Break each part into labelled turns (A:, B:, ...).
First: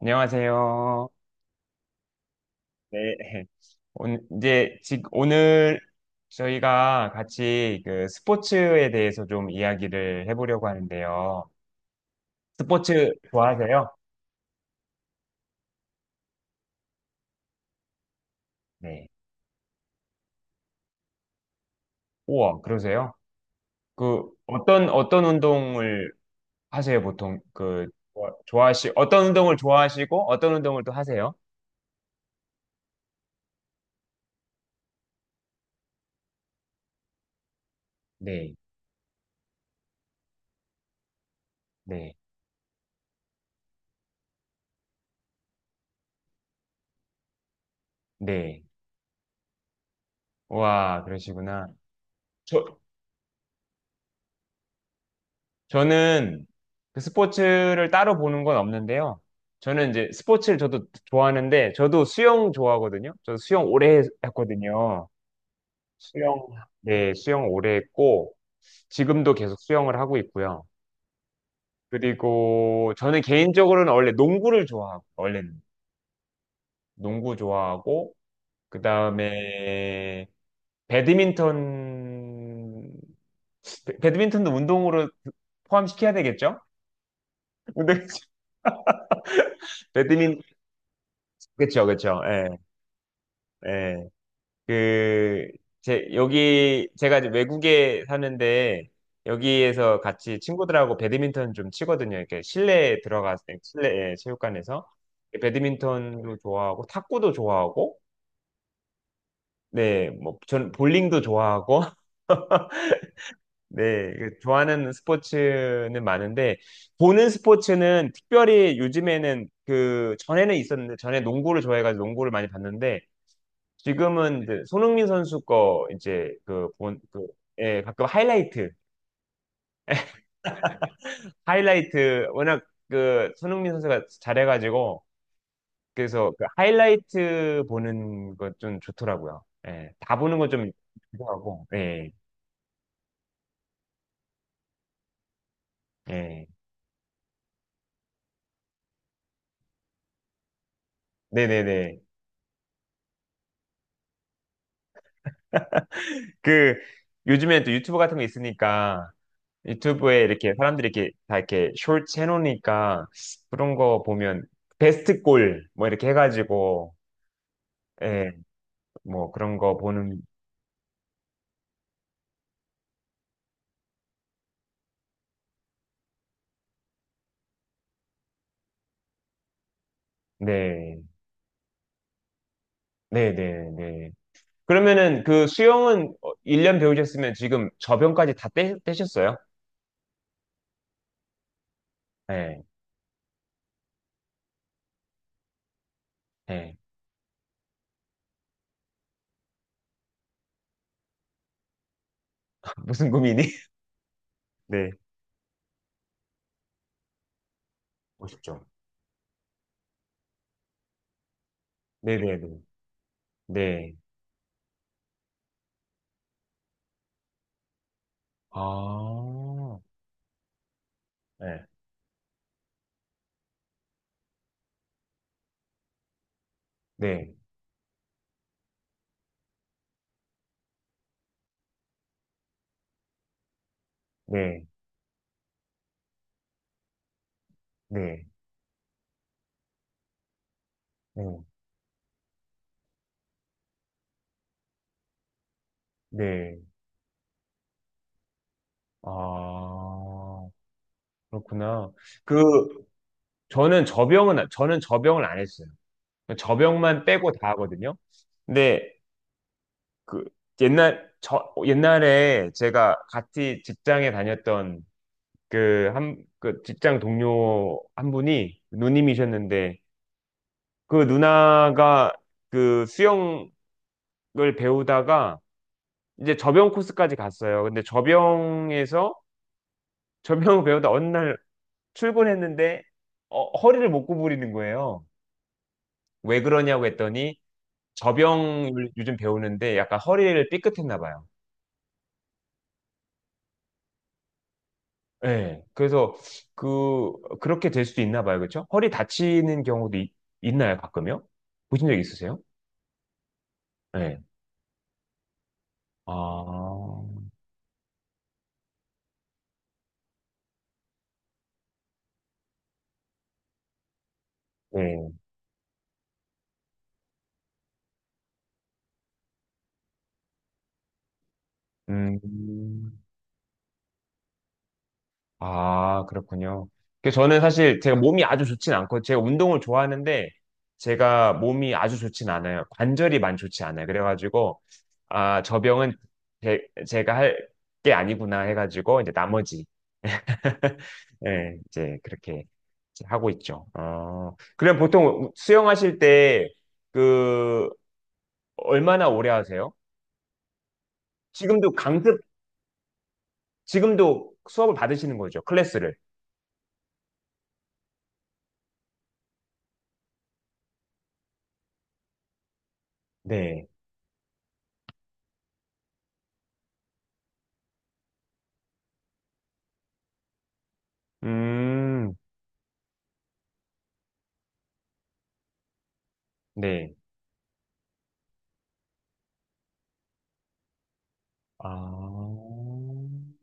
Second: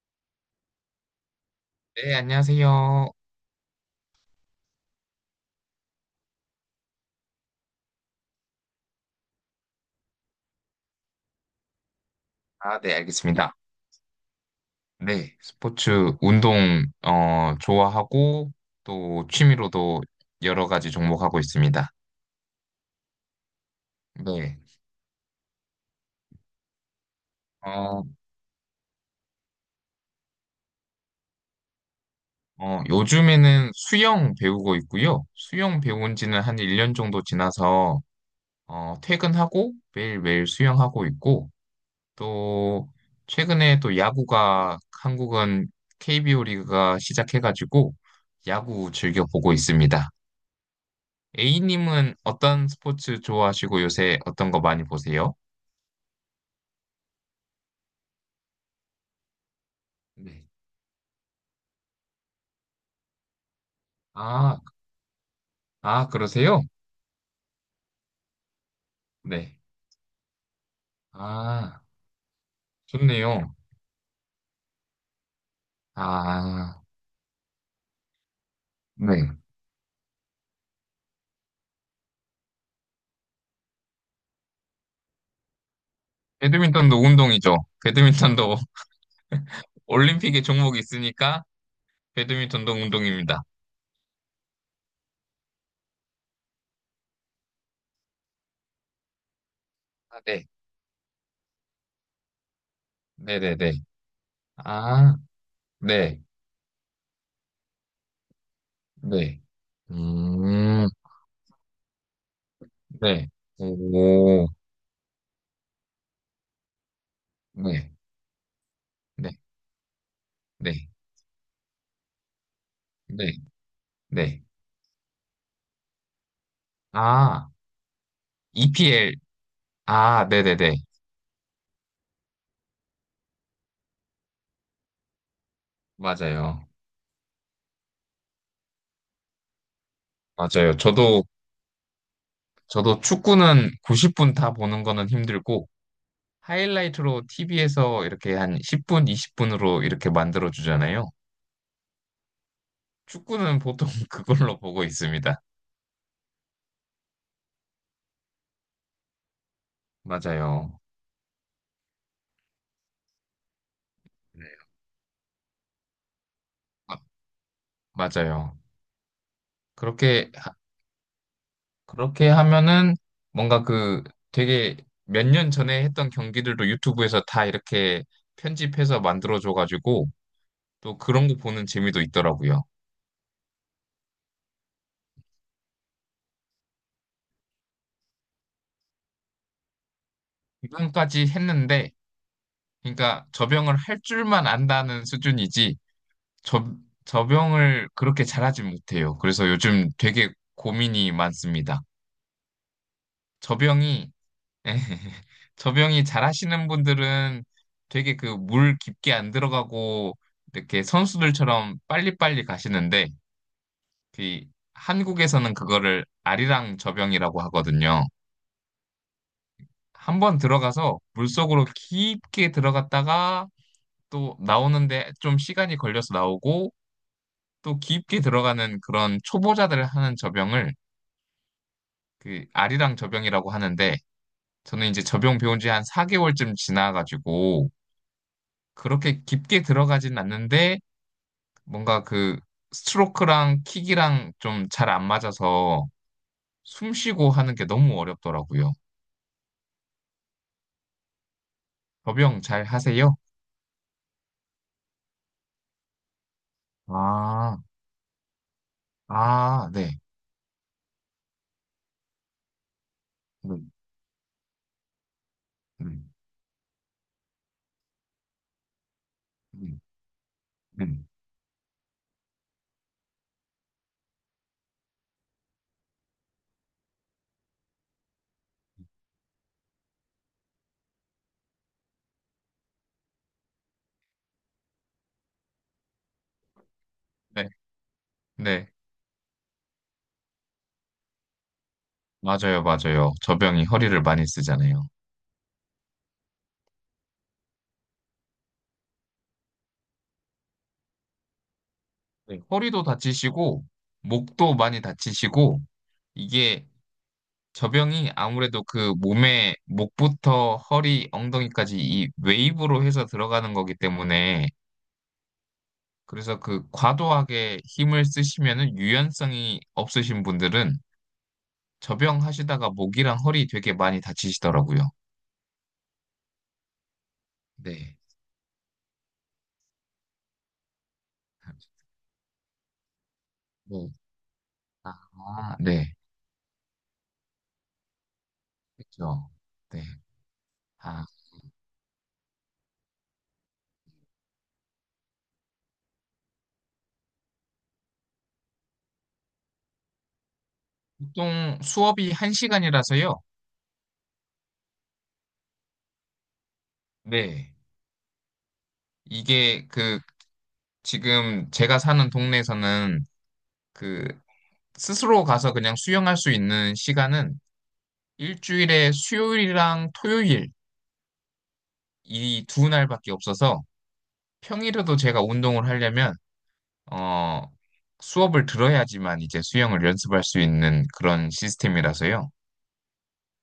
A: 안녕하세요.
B: 네, 안녕하세요.
A: 네. 오늘, 이제, 오늘 저희가 같이 그 스포츠에 대해서 좀 이야기를 해보려고 하는데요.
B: 아, 네,
A: 스포츠
B: 알겠습니다.
A: 좋아하세요?
B: 네, 스포츠, 운동, 좋아하고,
A: 네.
B: 또 취미로도 여러 가지 종목하고 있습니다.
A: 우와, 그러세요? 그,
B: 네,
A: 어떤 운동을 하세요, 보통? 그,
B: 어,
A: 어떤 운동을 좋아하시고, 어떤 운동을 또 하세요?
B: 요즘에는 수영 배우고 있고요. 수영 배운 지는 한 1년 정도 지나서,
A: 네.
B: 퇴근하고 매일매일 수영하고 있고,
A: 네,
B: 또, 최근에 또 야구가, 한국은 KBO 리그가 시작해가지고,
A: 네.
B: 야구 즐겨 보고 있습니다.
A: 우와, 그러시구나.
B: A님은 어떤
A: 저,
B: 스포츠 좋아하시고 요새 어떤 거 많이 보세요?
A: 저는 그 스포츠를 따로 보는 건 없는데요. 저는 이제
B: 네.
A: 스포츠를 저도 좋아하는데, 저도 수영 좋아하거든요. 저도 수영 오래
B: 아,
A: 했거든요.
B: 아,
A: 수영,
B: 그러세요?
A: 네, 수영 오래 했고, 지금도 계속
B: 네.
A: 수영을 하고 있고요.
B: 아,
A: 그리고 저는
B: 좋네요.
A: 개인적으로는 원래 농구를 좋아하고, 원래는
B: 아,
A: 농구 좋아하고, 그
B: 네.
A: 다음에 배드민턴, 배드민턴도 운동으로 포함시켜야 되겠죠?
B: 배드민턴도 운동이죠.
A: 운동,
B: 배드민턴도
A: 배드민,
B: 올림픽에 종목이 있으니까
A: 그쵸, 그쵸. 예.
B: 배드민턴도 운동입니다.
A: 예, 그, 제, 여기, 제가 이제 외국에 사는데, 여기에서
B: 아,
A: 같이
B: 네.
A: 친구들하고 배드민턴 좀 치거든요. 이렇게 실내에 들어가서,
B: 네네네.
A: 실내 예, 체육관에서.
B: 아, 네.
A: 배드민턴도 좋아하고, 탁구도 좋아하고,
B: 네.
A: 네, 뭐, 전
B: 음,
A: 볼링도 좋아하고,
B: 네.
A: 네, 그
B: 오,
A: 좋아하는 스포츠는 많은데, 보는
B: 네.
A: 스포츠는 특별히
B: 네.
A: 요즘에는 그, 전에는
B: 네.
A: 있었는데, 전에 농구를 좋아해가지고 농구를 많이 봤는데,
B: 네.
A: 지금은
B: 네.
A: 이제 손흥민 선수 거 이제 그 그,
B: 아,
A: 예, 가끔 하이라이트,
B: EPL. 아, 네네네.
A: 하이라이트, 워낙 그 손흥민 선수가 잘해가지고, 그래서 그
B: 맞아요.
A: 하이라이트 보는 거 좀 좋더라고요. 예, 다 보는 거 좀
B: 맞아요. 저도,
A: 좋아하고, 예,
B: 저도 축구는 90분 다 보는 거는 힘들고,
A: 예.
B: 하이라이트로 TV에서 이렇게 한 10분, 20분으로 이렇게 만들어 주잖아요.
A: 네네네.
B: 축구는 보통 그걸로 보고 있습니다.
A: 그, 요즘엔 또 유튜브 같은 거 있으니까, 유튜브에 이렇게
B: 맞아요.
A: 사람들이 이렇게 다 이렇게 숄츠 해놓으니까, 그런 거 보면,
B: 네.
A: 베스트 골, 뭐 이렇게 해가지고,
B: 아,
A: 예,
B: 맞아요.
A: 뭐 그런 거 보는
B: 그렇게, 하- 그렇게 하면은 뭔가 그 되게 몇 년 전에 했던 경기들도 유튜브에서 다 이렇게 편집해서 만들어 줘가지고, 또
A: 네.
B: 그런 거 보는 재미도 있더라고요.
A: 네네 네. 그러면은 그 수영은 1년 배우셨으면 지금 저변까지 다 떼셨어요?
B: 지금까지 했는데,
A: 네.
B: 그러니까 접영을 할 줄만 안다는 수준이지 접,
A: 네.
B: 접영을 그렇게 잘하지 못해요. 그래서 요즘 되게 고민이 많습니다.
A: 무슨 고민이?
B: 접영이
A: 네.
B: 접영이 잘하시는 분들은 되게 그
A: 멋있죠.
B: 물 깊게 안 들어가고 이렇게 선수들처럼 빨리빨리
A: 네네네.
B: 가시는데
A: 네.
B: 그 한국에서는 그거를 아리랑 접영이라고 하거든요.
A: 아.
B: 한 번 들어가서
A: 네.
B: 물속으로 깊게 들어갔다가 또 나오는데 좀 시간이 걸려서 나오고
A: 네.
B: 또 깊게 들어가는 그런 초보자들 하는 접영을 그 아리랑 접영이라고 하는데
A: 네.
B: 저는 이제 접영 배운 지 한 4개월쯤 지나가지고
A: 네.
B: 그렇게 깊게 들어가진 않는데
A: 네.
B: 뭔가 그 스트로크랑 킥이랑 좀 잘 안 맞아서
A: 네.
B: 숨 쉬고 하는 게 너무 어렵더라고요.
A: 아. 그렇구나.
B: 접영 잘
A: 그
B: 하세요?
A: 저는 저병을 안 했어요. 저병만 빼고 다
B: 아,
A: 하거든요. 근데
B: 아, 네.
A: 그 옛날 저 옛날에 제가 같이
B: 음,
A: 직장에 다녔던 그
B: 음,
A: 한 그 직장 동료 한 분이 누님이셨는데
B: 음,
A: 그
B: 음.
A: 누나가 그 수영을 배우다가 이제 접영 코스까지 갔어요. 근데 접영에서 접영을 배우다 어느 날 출근했는데 어, 허리를 못 구부리는 거예요. 왜 그러냐고 했더니
B: 네, 네.
A: 접영을 요즘 배우는데 약간 허리를 삐끗했나 봐요.
B: 맞아요, 맞아요. 접영이 허리를 많이 쓰잖아요.
A: 예. 그래서 그 그렇게 될 수도 있나 봐요. 그렇죠? 허리 다치는 경우도 나요 가끔요? 보신 적 있으세요?
B: 네. 허리도 다치시고,
A: 예.
B: 목도 많이 다치시고,
A: 아.
B: 이게 저병이 아무래도 그 몸에 목부터 허리, 엉덩이까지 이 웨이브로 해서 들어가는 거기 때문에,
A: 네.
B: 그래서 그 과도하게 힘을 쓰시면은 유연성이 없으신 분들은 저병 하시다가
A: 음.
B: 목이랑 허리 되게 많이 다치시더라고요.
A: 아, 그렇군요. 그 저는 사실 제가
B: 네.
A: 몸이 아주 좋진 않고 제가 운동을 좋아하는데 제가 몸이 아주 좋진 않아요. 관절이 많이 좋지 않아요.
B: 네.
A: 그래가지고 아,
B: 아,
A: 저 병은
B: 네.
A: 제, 제가 할 게 아니구나 해가지고 이제
B: 그렇죠.
A: 나머지
B: 네. 아,
A: 예, 이제 그렇게 이제 하고 있죠. 어, 그럼 보통 수영하실 때 그 얼마나 오래 하세요?
B: 보통
A: 지금도
B: 수업이
A: 강습,
B: 한시간이라서요.
A: 지금도 수업을 받으시는 거죠, 클래스를.
B: 네. 이게 그 지금 제가 사는 동네에서는
A: 네.
B: 그 스스로 가서 그냥 수영할 수 있는 시간은 일주일에 수요일이랑 토요일
A: 음,
B: 이 두 날밖에 없어서 평일에도 제가 운동을 하려면
A: 네.
B: 어 수업을 들어야지만 이제 수영을 연습할 수 있는 그런 시스템이라서요.
A: 아,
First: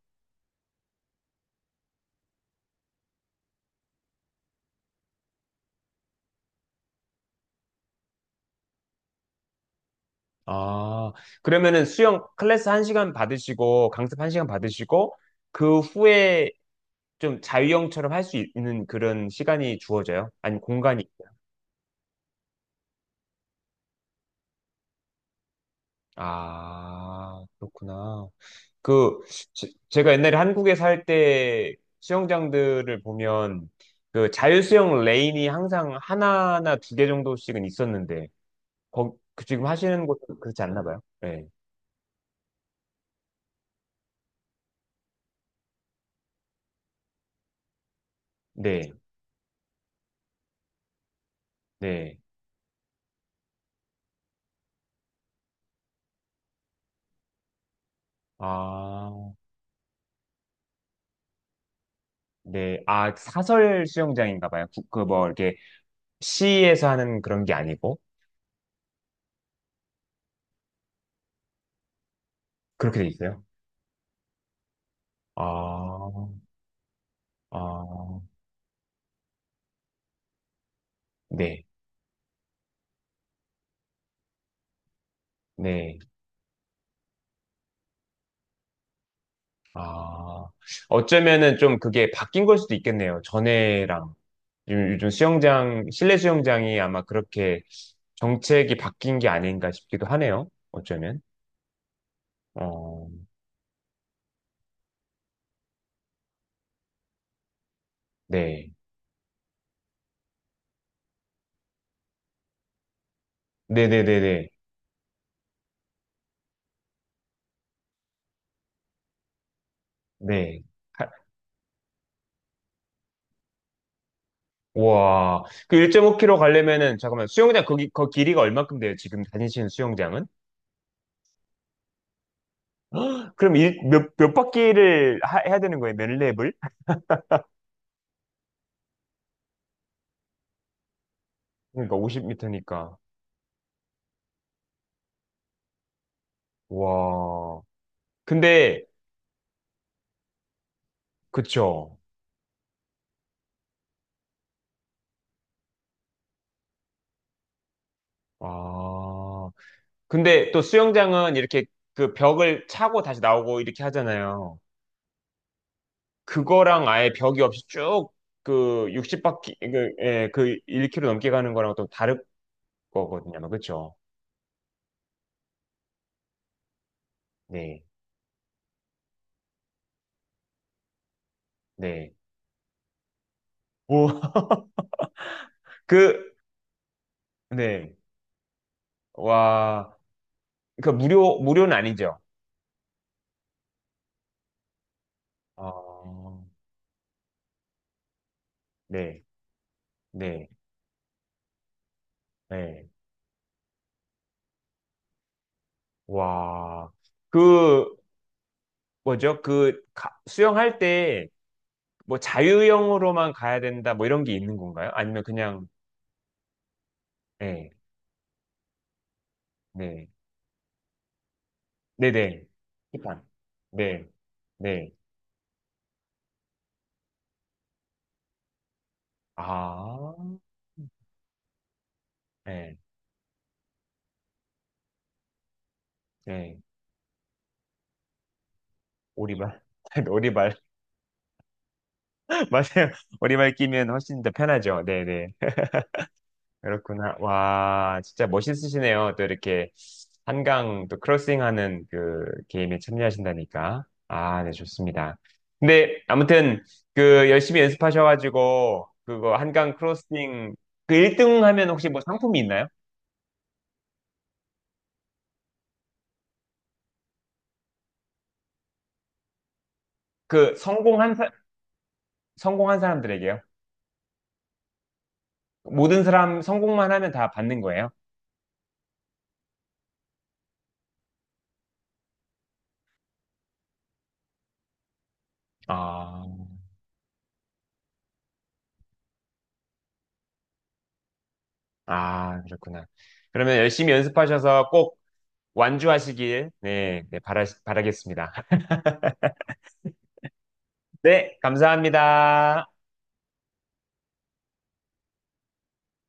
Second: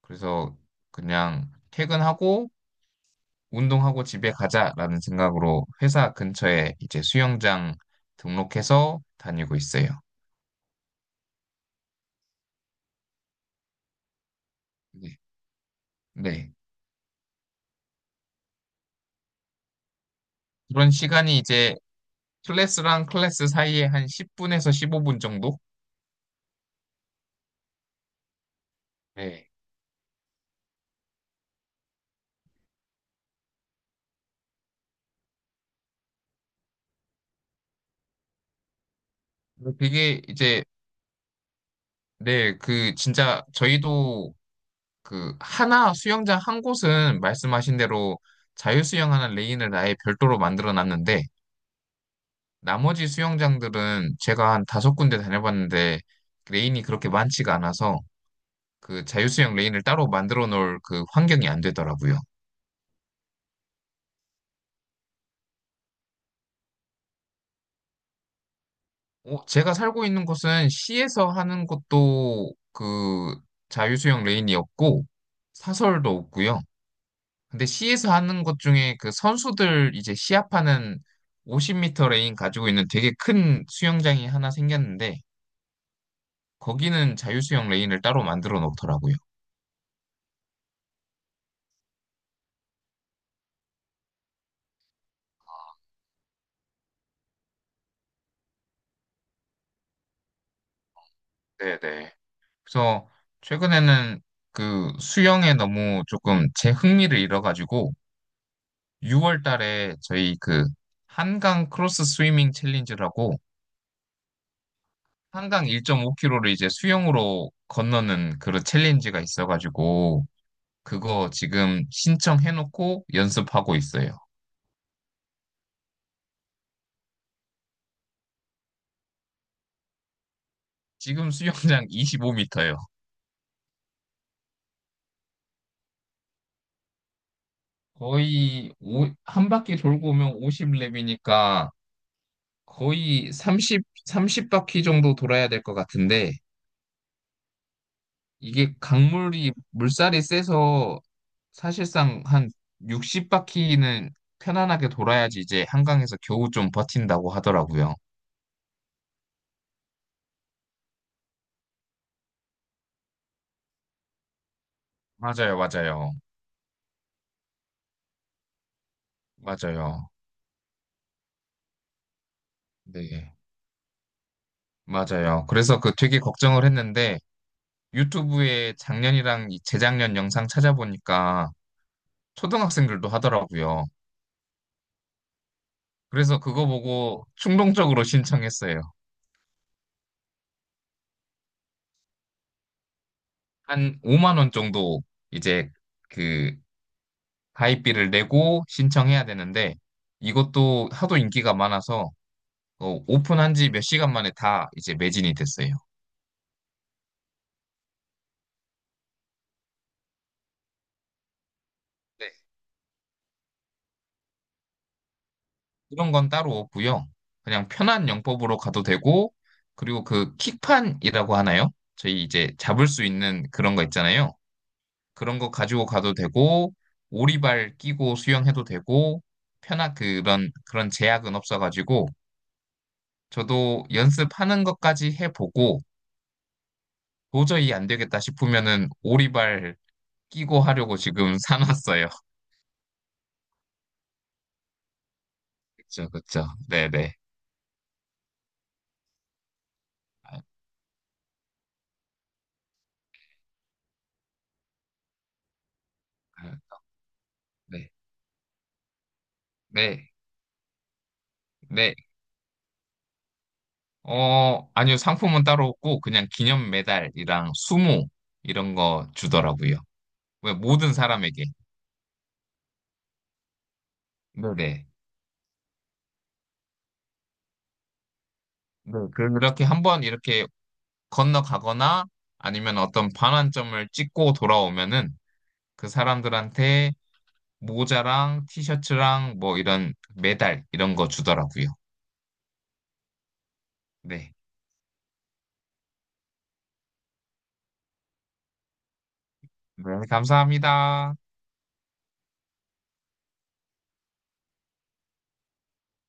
B: 그래서 그냥 퇴근하고 운동하고 집에 가자라는 생각으로 회사 근처에 이제 수영장 등록해서 다니고 있어요.
A: 아, 그러면은 수영 클래스 한시간 받으시고, 강습 한시간 받으시고,
B: 네.
A: 그 후에
B: 네.
A: 좀 자유형처럼 할 수 있는 그런 시간이 주어져요? 아니,
B: 그런
A: 공간이.
B: 시간이 이제 클래스랑 클래스 사이에 한 10분에서 15분 정도?
A: 아, 그렇구나. 그,
B: 네.
A: 제가 옛날에 한국에 살 때 수영장들을 보면 그 자유수영 레인이 항상 하나나 두 개 정도씩은 있었는데, 거, 그 지금
B: 근데
A: 하시는
B: 그게
A: 곳은 그렇지
B: 이제,
A: 않나 봐요? 네.
B: 네, 그, 진짜, 저희도 그, 하나 수영장 한 곳은 말씀하신 대로
A: 네.
B: 자유수영하는 레인을 아예 별도로 만들어 놨는데,
A: 네.
B: 나머지 수영장들은 제가 한 다섯 군데 다녀봤는데, 레인이 그렇게 많지가 않아서, 그
A: 아,
B: 자유수영 레인을 따로 만들어 놓을 그 환경이 안 되더라고요.
A: 네. 아, 사설 수영장인가 봐요. 그, 그 뭐, 이렇게 시에서 하는 그런 게 아니고,
B: 제가 살고 있는 곳은 시에서 하는 것도
A: 그렇게 돼
B: 그
A: 있어요?
B: 자유수영 레인이 없고 사설도
A: 아,
B: 없고요. 근데 시에서
A: 아,
B: 하는 것 중에 그 선수들 이제 시합하는
A: 네.
B: 5 0터 레인 가지고 있는 되게 큰 수영장이 하나 생겼는데
A: 네.
B: 거기는 자유수영 레인을 따로 만들어 놓더라고요.
A: 아, 어쩌면은 좀 그게 바뀐 걸 수도 있겠네요. 전에랑. 요즘, 요즘 수영장, 실내 수영장이 아마 그렇게 정책이 바뀐 게 아닌가 싶기도 하네요. 어쩌면.
B: 네네.
A: 어,
B: 그래서 최근에는 그 수영에 너무 조금 제 흥미를 잃어가지고
A: 네.
B: 6월 달에 저희 그 한강 크로스 스위밍 챌린지라고
A: 네네네네.
B: 한강 1.5km를 이제 수영으로 건너는 그런 챌린지가 있어가지고,
A: 네.
B: 그거 지금 신청해놓고 연습하고 있어요.
A: 와. 그 1.5km 가려면은, 잠깐만, 수영장, 거기, 거 길이가 얼만큼 돼요? 지금 다니시는 수영장은?
B: 지금 수영장 25m예요.
A: 그럼 일, 몇, 몇 바퀴를 해야 되는 거예요? 몇 랩을?
B: 한 바퀴 돌고 오면 50랩이니까
A: 그러니까 50m니까.
B: 거의 30바퀴 정도 돌아야 될 것 같은데,
A: 와.
B: 이게
A: 근데,
B: 강물이, 물살이 세서
A: 그쵸.
B: 사실상 한 60바퀴는 편안하게 돌아야지 이제 한강에서 겨우 좀 버틴다고 하더라고요.
A: 아. 근데 또 수영장은 이렇게 그 벽을 차고 다시 나오고 이렇게 하잖아요.
B: 맞아요, 맞아요.
A: 그거랑 아예 벽이 없이 쭉 그 60바퀴, 그,
B: 맞아요.
A: 예, 그 1km 넘게 가는 거랑 또 다른
B: 네,
A: 거거든요. 아마. 그쵸?
B: 맞아요. 그래서 그 되게 걱정을 했는데
A: 네,
B: 유튜브에 작년이랑 이 재작년 영상 찾아보니까
A: 네.
B: 초등학생들도 하더라고요.
A: 오, 그,
B: 그래서 그거 보고
A: 네.
B: 충동적으로 신청했어요.
A: 와, 그 무료, 무료는 아니죠.
B: 한 5만 원 정도 이제
A: 어,
B: 그 가입비를 내고
A: 네,
B: 신청해야 되는데
A: 네,
B: 이것도 하도 인기가 많아서
A: 네.
B: 오픈한 지 몇 시간 만에 다 이제 매진이 됐어요.
A: 와, 그, 뭐죠? 그, 수영할 때 뭐 자유형으로만 가야 된다 뭐 이런 게 있는 건가요? 아니면 그냥,
B: 이런 건 따로 없고요. 그냥
A: 예.
B: 편한 영법으로 가도 되고, 그리고
A: 네.
B: 그 킥판이라고 하나요? 저희
A: 네네.
B: 이제 잡을 수
A: 시판.
B: 있는 그런 거
A: 네.
B: 있잖아요.
A: 네.
B: 그런 거 가지고 가도 되고, 오리발 끼고 수영해도 되고, 편한
A: 아,
B: 그런, 그런 제약은 없어가지고,
A: 네.
B: 저도 연습하는 것까지 해보고,
A: 네.
B: 도저히 안 되겠다 싶으면은
A: 오리발.
B: 오리발
A: 오리발.
B: 끼고 하려고 지금 사놨어요.
A: 맞아요. 오리발 끼면 훨씬 더 편하죠. 네네.
B: 그쵸, 그쵸. 네네.
A: 그렇구나. 와, 진짜 멋있으시네요. 또 이렇게
B: 아,
A: 한강 또 크로싱하는 그 게임에 참여하신다니까. 아, 네, 좋습니다. 근데 아무튼
B: 아,
A: 그 열심히
B: 네.
A: 연습하셔가지고 그거 한강
B: 네.
A: 크로싱 그 1등 하면 혹시
B: 네.
A: 뭐 상품이 있나요?
B: 아니요. 상품은 따로 없고 그냥 기념 메달이랑 수모 이런 거 주더라고요. 왜
A: 그
B: 모든
A: 성공한 사,
B: 사람에게.
A: 성공한 사람들에게요.
B: 네네.
A: 모든 사람 성공만 하면 다 받는 거예요.
B: 네. 그렇게 한번 이렇게 건너가거나 아니면 어떤 반환점을 찍고 돌아오면은 그
A: 아,
B: 사람들한테 모자랑 티셔츠랑 뭐 이런 메달 이런 거 주더라고요.
A: 아, 그렇구나. 그러면 열심히
B: 네.
A: 연습하셔서 꼭 완주하시길, 네, 네, 바라겠습니다.
B: 네, 감사합니다.
A: 네, 감사합니다.